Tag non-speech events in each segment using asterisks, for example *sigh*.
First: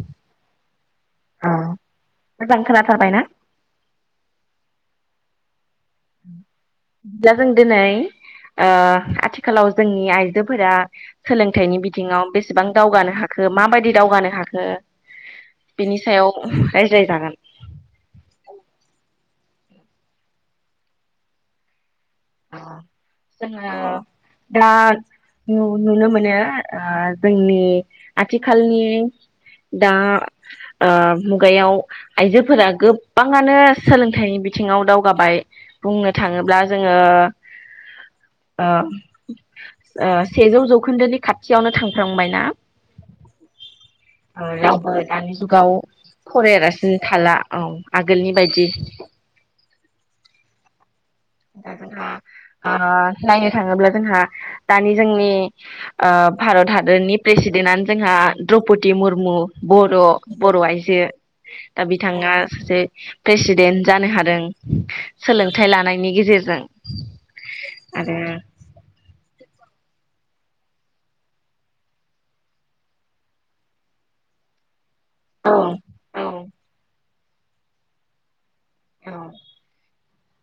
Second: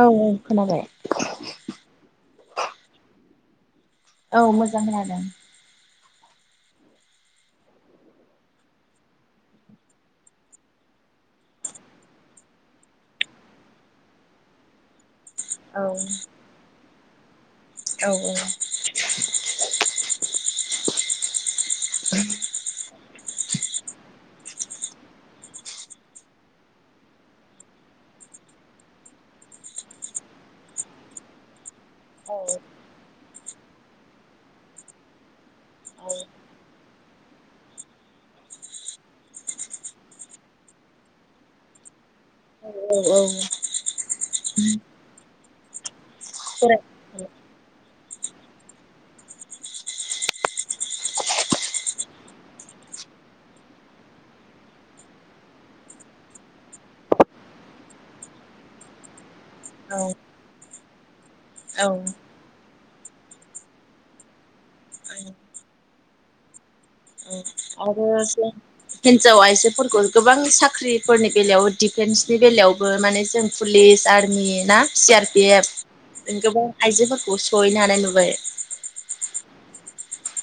औ खोनाबाय खोनाथारबायना औ मोजां खोनादों ब्ला जों दिनै आथिखालाव जोंनि आइजोफोरा सोलोंथाइनि बिथिङाव बेसेबां दावगानो हाखो माबायदि दावगानो हाखो औ बिनि सायाव *unintelligible* औ औ जोङो दा नु नुनो मोनो ओ जोंनि आथिखालनि दा ओ मुगायाव आइजोफोरा गोबाङानो सोलोंथाइनि बिथिङाव दावगाबाय बुंनो थाङोब्ला जों ओ ओ ओ सेजौ जौखोन्दोनि खाथियावनो थांफ्रामबायना रावबो दानि जुगाव फरायालासिन थाला औ आगोलनि बायदि दा जोंहा ओ नायनो थाङोब्ला जोंहा दानि जोंनि ओ भारत हादरनि प्रेसिडेन्टनो जोंहा द्रौपदी मुरमु बर' औ बर' आइजो औ दा बिथाङा सासे प्रेसिडेन्ट जानो हादों सोलोंथाइ लानायनि गेजे गेजेरजों आरो *unintelligible* फोरखौ गोबां साख्रिफोरनि बेलायाव डिफेन्सनि बेलायावबो माने जों पुलिस आर्मि ना सि आर पि औ एफ औ गोबां आइजोफोरखौ खौ सहैनो हानाय नुबाय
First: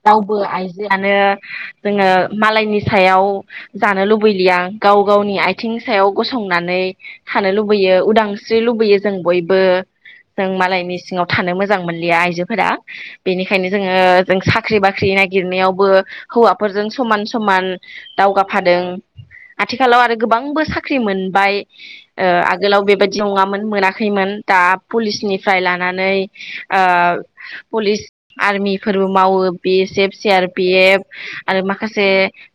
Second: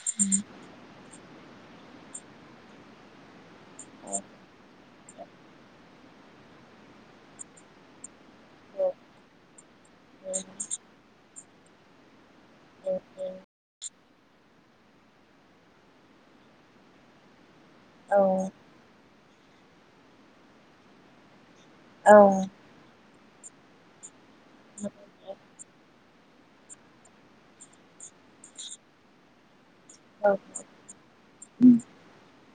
रावबो आइजोआानो जोंङो मालायनि सायाव जानो लुबैलिया गाव गावनि आइथिं सायाव गसंनानै थानो लुबैयो उदांस्रि लुबैयो जों बयबो जों मालायनि सिङाव थानो मोजां मोनलिया आइजोफोरा बेनिखायनो जोंङो जों साख्रि बाख्रि नागिरनायावबो हौवाफोरजों समान समान औ दावगाफादों आथिखालाव आरो गोबांबो साख्रि मोनबाय। ओ आगोलाव बेबायदि नंङामोन मोनाखैमोन दा पुलिसनिफ्राय लानानै ओ पुलिस आर्मिफोरबो मावो बि एस एफ औ सि आर पि एफ आरो माखासे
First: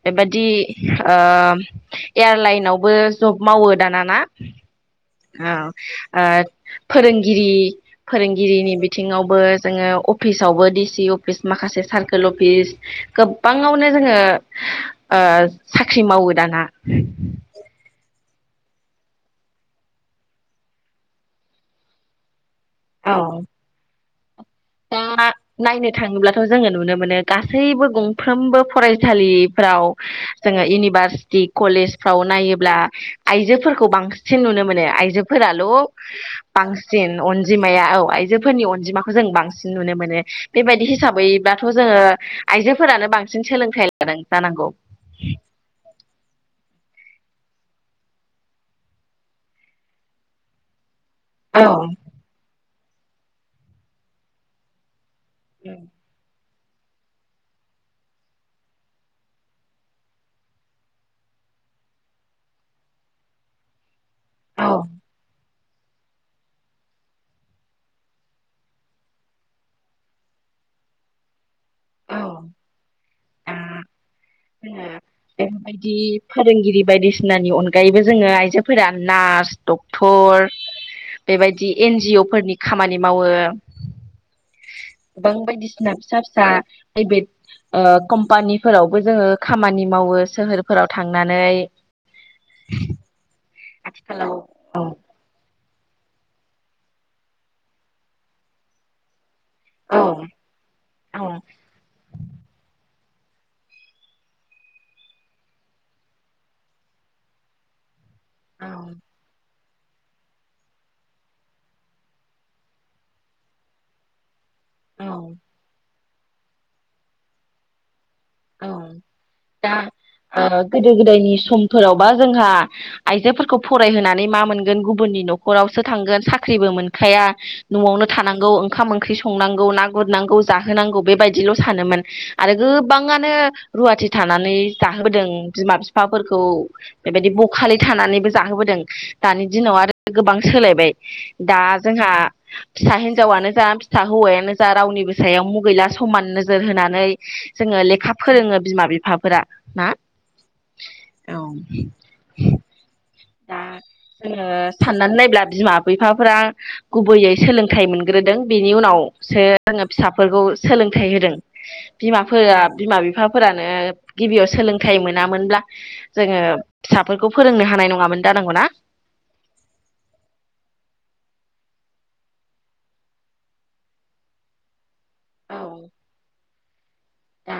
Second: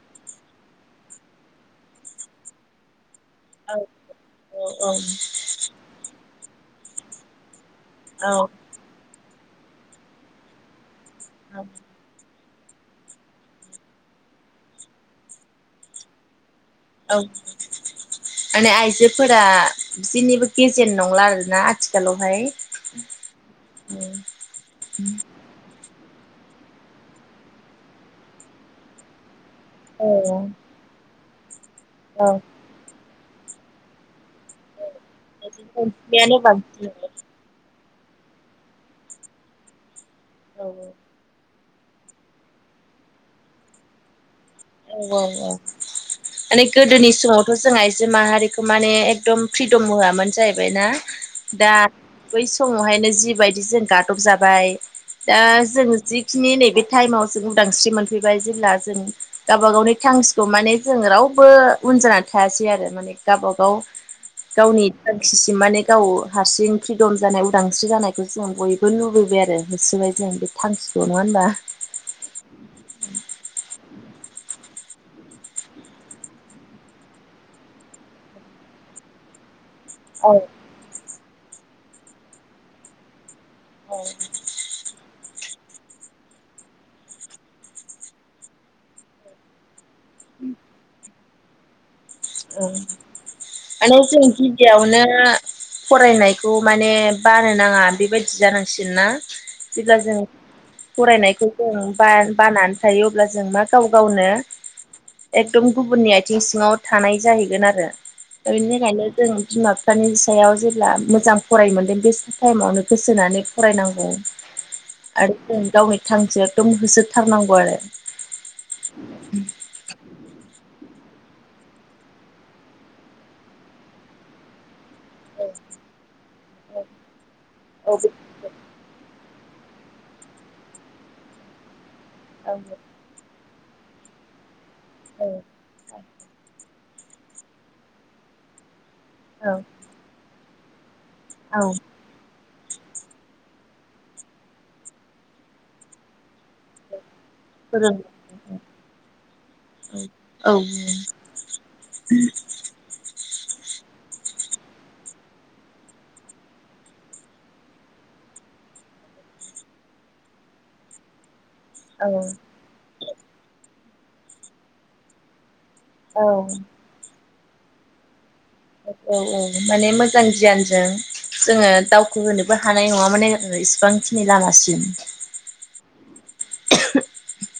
बेबादि ओ एयारलाइनावबो जब मावो दानाना ओ फोरोंगिरि औ फोरोंगिरिनि बिथिङावबो जोंङो अफिसावबो डिसि अफिस माखासे सारकोल अफिस गोबाङावनो जोंङो साख्रि मावो दाना औ माने आइजोफोरा जिनिबो गेजेन नंला आरोना आथिखालावहाय औ दा नायनो थाङोब्लाथ' जोंङो नुनो मोनो गासैबो गंफ्रोमबो फरायसालिफ्राव औ जोंङो इउनिभार्स *unintelligible* कलेजफ्राव नायोब्ला आइजोफोरखौ बांसिन नुनो मोनो आइजोफोराल' बांसिन अनजिमाया औ आइजोफोरनि अनजिमाखौ जों बांसिन सिन नुनो मोनो औ बेबायदि हिसाबैब्लाथ' जोंङो आइजोफोरानो बांसिन सोलोंथाइ लादों जानांगौ। औ औ औ *unintelligible* गोदोनि समावथ' जों आइजो माहारिखौ माने एकदम फ्रिदम होआमोन जाहैबायना दा बै समावहायनो जिबायदि जों गादब जाबाय दा जों जिखिनि नै बे टाइमाव जों उदांस्रि मोनफैबाय जेब्ला जों गावबा गावनि थांसखौ माने जों रावबो उन जानानै थायासै आरो माने गावबागाव गावनि थांखिसिम माने गाव हारसिं फ्रिदम जानाय उदांस्रि जानायखौ जों बयबो लुबैबाय आरो होसोबाय जों बे थांखिखौ नङा होनबा औ ओ ओ बेबायदि फोरोंगिरि बायदिसिनानि अनगायैबो जोंङो आइजोफोरा नार्स डक्ट औ थर बेबायदि एन जि अ फोरनि खामानि मावो औ गोबां बायदिसिना फिसा फिसा प्राइभेट ओ कम्पानिफोरावबो जोंङो खामानि मावो सोहोरफोराव थांनानै ओं आरो जों आथिखालाव औ गिबियावनो फरायनायखौ माने बानो नाङा बेबायदि जानांसिगोन ना। जेब्ला औ जों औ फरायनायखौ जों बा-बानान थायो अब्ला जों मा गाव गावनो एकदम गुबुननि आथिं सिङाव थानाय जाहैगोन आरो। दा बिनि थाखायनो जों बिमा फिफानि सायाव जेब्ला मोजां फराय मोनदों बे टाइमावनो गोसोनानै फरायनांगौ। औ आरो जों दावबाय *unintelligible* सो एखदम होसोथारनांगौ आरो। औ *inaudible* दा ओ गोदो गोदायनि समफोरावबा जोंहा आइजोफोरखौ फरायहोनानै मा मोनगोन गुबु बुननि न'खरावसो थांगोन सा ख्रिबो मोनखाया औ न'आवनो थानांगौ ओंखाम ओंख्रि स संनांगौ ना गुरनांगौ जाहोनांगौ बेबायदिल' सानोमोन। आरो गोब ओ रुवाथि थानानै जाहोबोदों बिमा बिफाफोरखौ बेबायदि बखालि थानानैबो जाहोबोदों दानि औ दिनाव आरो सोलायबाय दा औ जोंहा फिसा हेनजावानो जा फिसा हौवायानो जा रावनिबो सायाव मुगैला समान नोजोर होनानै जोङो फोरों लेखा फोरोङो बिमा बिफाफोरा ना। औ औ दा जोङो साननानै नायब्ला बिमा बिफाफोरा गुबैयै सोलोंथाइ मोनग्रोदों बेनि उनावसो जोङो फिसाफोरखौ सोलोंथाइ होदों। बिमाफोरा बिमा बिफाफोरानो गिबियाव सोलोंथाइ मोनामोनब्ला औ जोङो फिसाफोरखौ फोरोंनो हानाय नङामोन। जानांगौ ना औ औ माने मोजां गियानजों जोङो दावखो होनोबो हानाय नङा माने इसिबांखिनि लामासिम *inaudible* औ दा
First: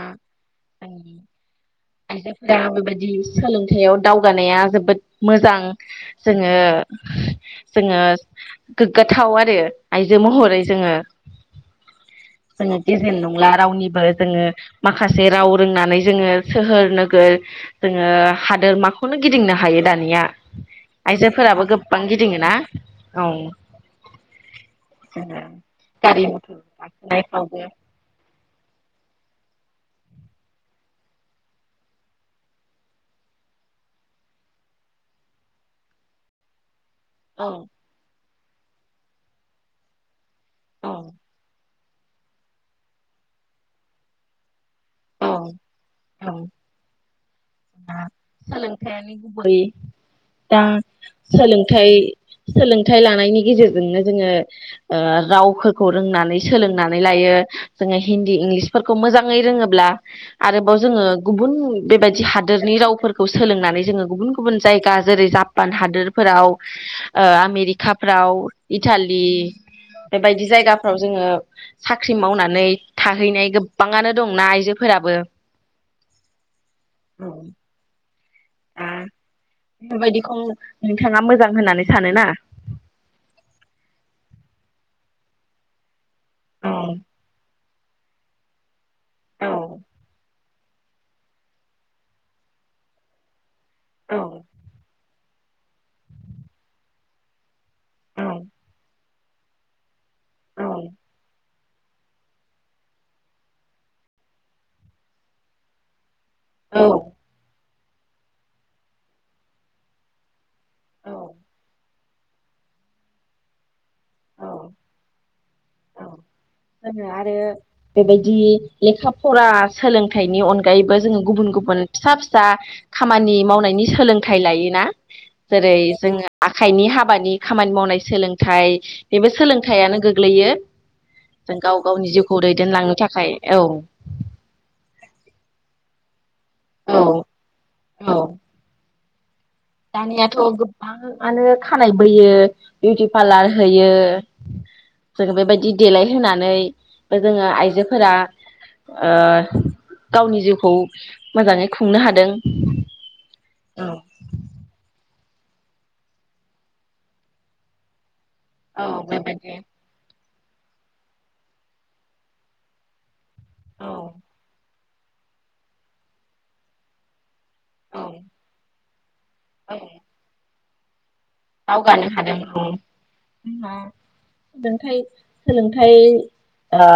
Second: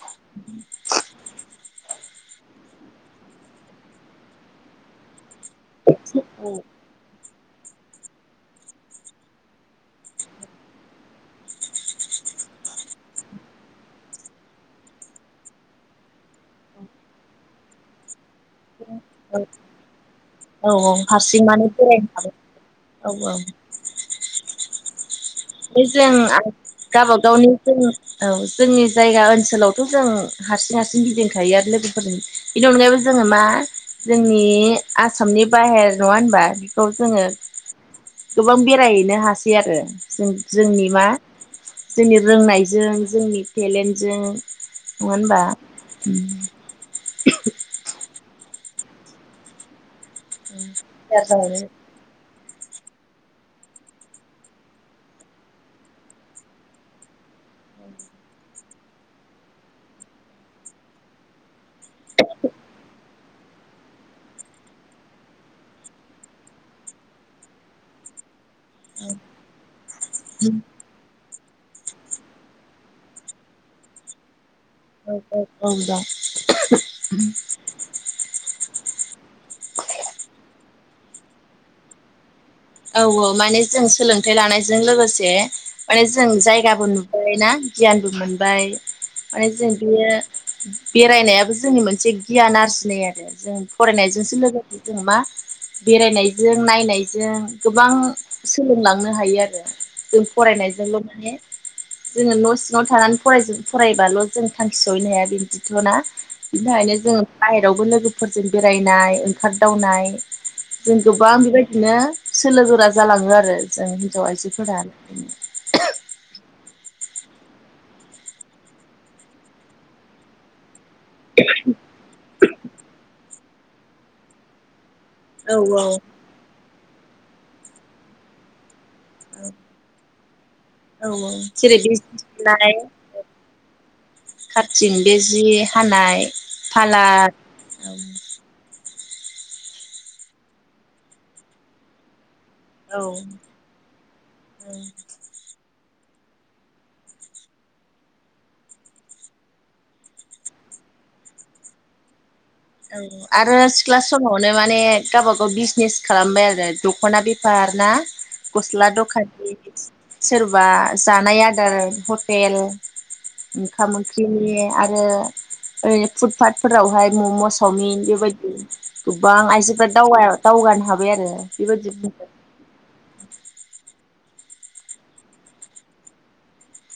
आइजोफोरा बेबायदि सोलोंथाइयाव दावगानाया जोबोद मोजां। जोङो औ जोङो गोग्गाथाव आरो आइजो महरै जोङो *inaudible* जोङो गेजेन नंला रावनिबो जोङो माखासे राव रोंनानै जोङो सोहोर नोगोर जोङो हादोर माखौनो गिदिंनो हायो दानिया। औ औ हारसिं आइजोफोराबो माने गोबां बेरायनो गिदिङोना हाबाय औ औ बे जों गारि आ मथर गावबागावनि जों ओं जोंनि जायगा ओनसोलावथ जों हारसिं हारसिं गिदिंखायो आरो लोगोफोरजों बेनि अनगायैबो जोङो मा जोंनि आसामनि बाहेर नङा होनबा खौ जोङो औ गोबां बेरायहैनो हासै आरो जों जोंनि औ मा जोंनि रोंनायजों जोंनि टेलेन्टजों नङा होनबा औ सोलोंथायानो गुबै दा सोलोंथाइ सोलोंथाइ लानायनि गेजेरजोंनो जोङो ओ रावफोरखौ रोंनानै सोलोंनानै लायो जोङो हिन्दी इंलिसफोरखौ मोजाङै रोङो ब्ला आरोबाव जोङो गुबुन बेबायदि हादोरनि रावफोरखौ सोलोंनानै जोङो गुबुन गुबुन जायगा जेरै जापान हादोरफ्राव ओ आमेरिकाफ्राव इटालि बेबायदि जायगाफ्राव जोङो साख्रि मावनानै थाहैनाय गोबाङानो दंना आइ *unintelligible* बेफोरबायदिखौ नोंथाङा मोजां होननानै सानोना औ औ माने जों सोलोंथाइ लानायजों लोगोसे माने जों जायगाबो नुबाय ना गियानबो मोनबाय *unintelligible* बेरायनायाबो जोंनि मोनसे गियान आरजिनाय आरो जों फरायनायजोंसो लोगोसे जों मा बेरायनायजों नायनायजों गोबां सोलोंलांनो हायो आरो जों फरायनायजोंल' माने जोङो न' सिङाव थानानै फराय फरायबाल' जों थांखि सहैनो हाया बिदिथ' ना बिनिखायनो जोङो जेरावबो लोगोफोरजों बेरायनाय ओंखारदावनाय जों गोबां बेबायदिनो सोलो गोरा जालाङो आरो जों हिन्जाव आइजोफोर आरो बेबायदि लेखा फरा सोलोंथाइनि अनगायैबो जोङो गुबुन गुबुन फिसा फिसा खामानि मावनायनि सोलोंथाइ लायोना औ जेरै औ जोङो आखाइनि हाबानि खामानि मावनाय सोलोंथाइ बेबो सोलोंथायाइयानो औ औ गोग्लैयो जेरै गाव गावनि बिजनेस जिउखौ मावनाय दैदेनलांनो थाखाय औ खारथिं बे जि हानाय औ फालार औ दानियाथ' गोबांङानो खानाय बोयो औ बिउटि पार्लार होयो फोर बेबायदि देलायहोनानै जोंङो आइजोफोरा ओ गावनि जिउखौ मोजांङै खुंनो हादों औ सिख्ला समावनो माने गावब गाव बिजनेस खालामबाय आरो दख'ना बेफार ना गस्ला दखानि सोरबा जानाय आदार हटेल ओंखाम ओंख्रिनि आरो ओरै फुदपाटफोरावहाय ममस चावमिन बेबायदि *unintelligible* हाबाय आरो बेबायदि दावगानोहादों ओ ओ सोलोंथाय सोलोंथाइ ओ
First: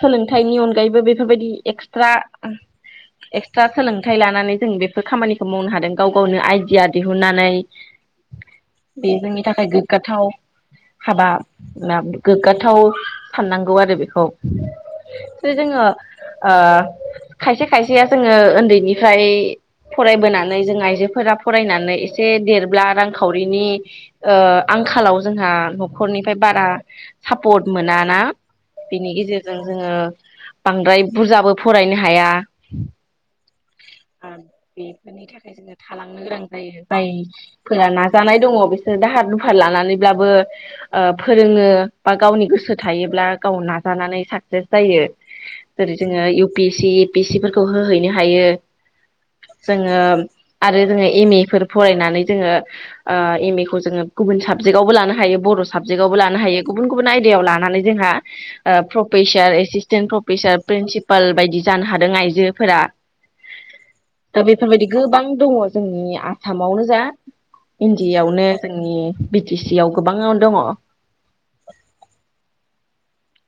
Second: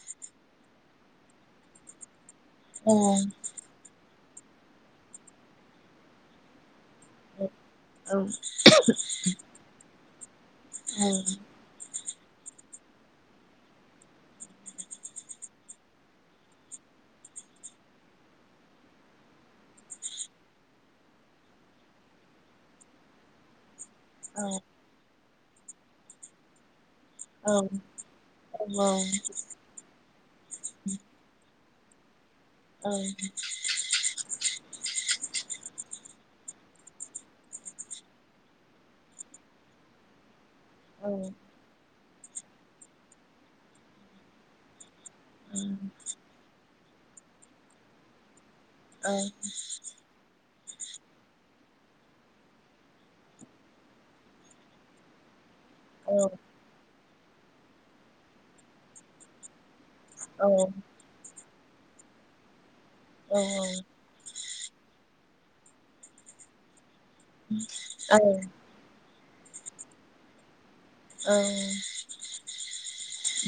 सोलोंथाइनि अनगायैबो बेफोरबायदि एक्सट्रा औ एक्सट्रा सोलों थाय लानानै जों बेफोर खामानिखौ मावनो हादों गाव गावनो आइडिया दिहुननानै औ बे जोंनि थाखाय गोगगाथाव हाबा ला गोगगाथाव साननांगौ आरो बेखौ जे जोंङो ओ खायसे खायसेया जोंङो उन्दैनिफ्राय फरायबोनानै जों आइजोफोरा फरायनानै एसे देरब्ला रां खावरिनि ओ आंखालाव जोंहा न'खरनिफ्राय बारा सापर्ट औ मोनाना बेनि गेजेरजों जोंङो बांद्राय बुरजाबो फरायनो हाया औ बेनि थाखाय जोङो थालांनो गोनां जायो जायफोरा नाजानाय दङ बिसोरो दाहार दुफार लानानैब्लाबो ओ औ फोरोंङो बा गावनि गोसो थायोब्ला गाव नाजानानै साक्सेस जायो औ जेरै जोंङो U P S C A P S C फोरखौ होहैनो हायो। औ। जोङो आरो जोङो एम ए फोर फरायनानै जोङो ओ एम ए खौ जोङो गुबुन साबजेक्टआवबो लानो हायो बर' औ साबजेक्टआवबो लानो हायो गुबुन गुबुन आयदायाव लानानै जोंहा ओ प्रफेसार एसेस तेन औ प्रफेसार प्रिनसिपाल बायदि जानो हादों आइजोफोरा। औ औ। दा बेफोरबायदि गोबां दङ' जोंनि आसामावनो जा इन्दियावनो जोंनि बि टि सि आव गोबाङाव दङ'। औ।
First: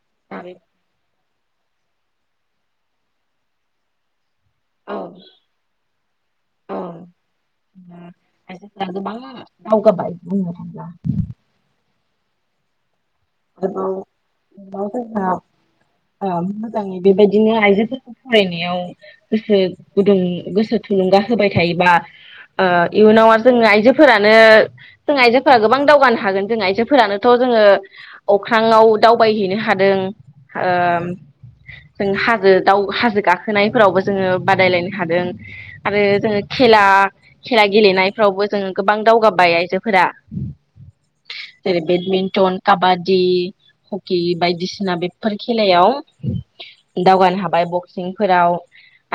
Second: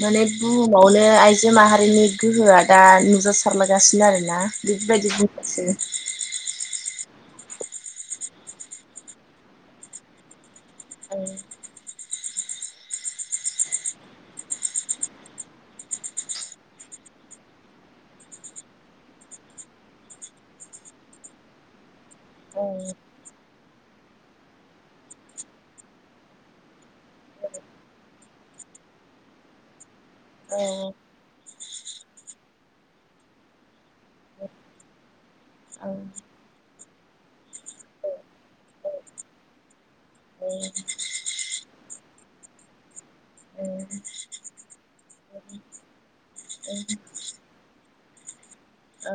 माने बुहुमावनो आइजो माहारि रिनि गोहोआ दा नुजासारलायगासिनो आरोना। *unintelligible* औ आयफोरा गोबां दावगाबाय बुंनो थांब्ला। औ आरोबाव जोंहा ओ मोजाङै बेबायदिनो आइजोफोरखौ फरायनायाव गोसो गुदुं गोसो थुलुंगा होबाय थायोबा औ ओ इयुनाव आरो जों आइजोफोरानो जों आइजोफोरा गोबां दावगानो हागोन जों आइजोफोरानोथ' जोङो अख्राङाव दावबायहैनो हादों औ ओ जों हाजो दाव हाजो गाखोनायफोरावबो जोङो बादायलायनो हादों औ आरो जोङो खेला खेला गेलेनायफ्रावबो जोङो गोबां दावगाबाय आइजोफोरा जेरै बेडमिन्टन काबा दि हकि बायदिसिना बेफोर खेलायाव दावगानो हाबाय बक्सिंफोराव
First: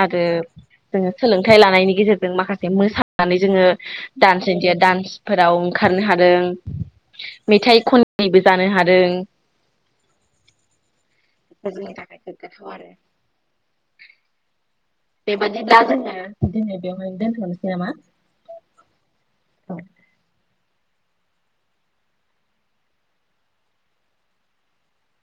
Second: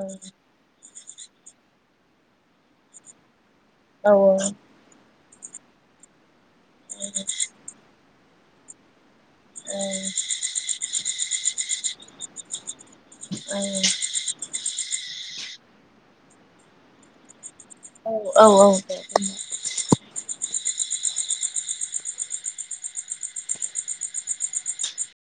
आरो औ औ जोंङो सोलोंथाइ लानायनि गेजेरजों माखासे मोसानानै जोंङो औ दान्स इणडिया दडान्सफोराव ओंखारनो हादों मेथाइ खनगिरिबो जानो हा दों जोंनि थाखाय गोग्गाथाव आरो बेबादिब्ला जोंङो दिनै बेवहाय दोनथ'नोसै नामा? औ औ औ दे। *inaudible*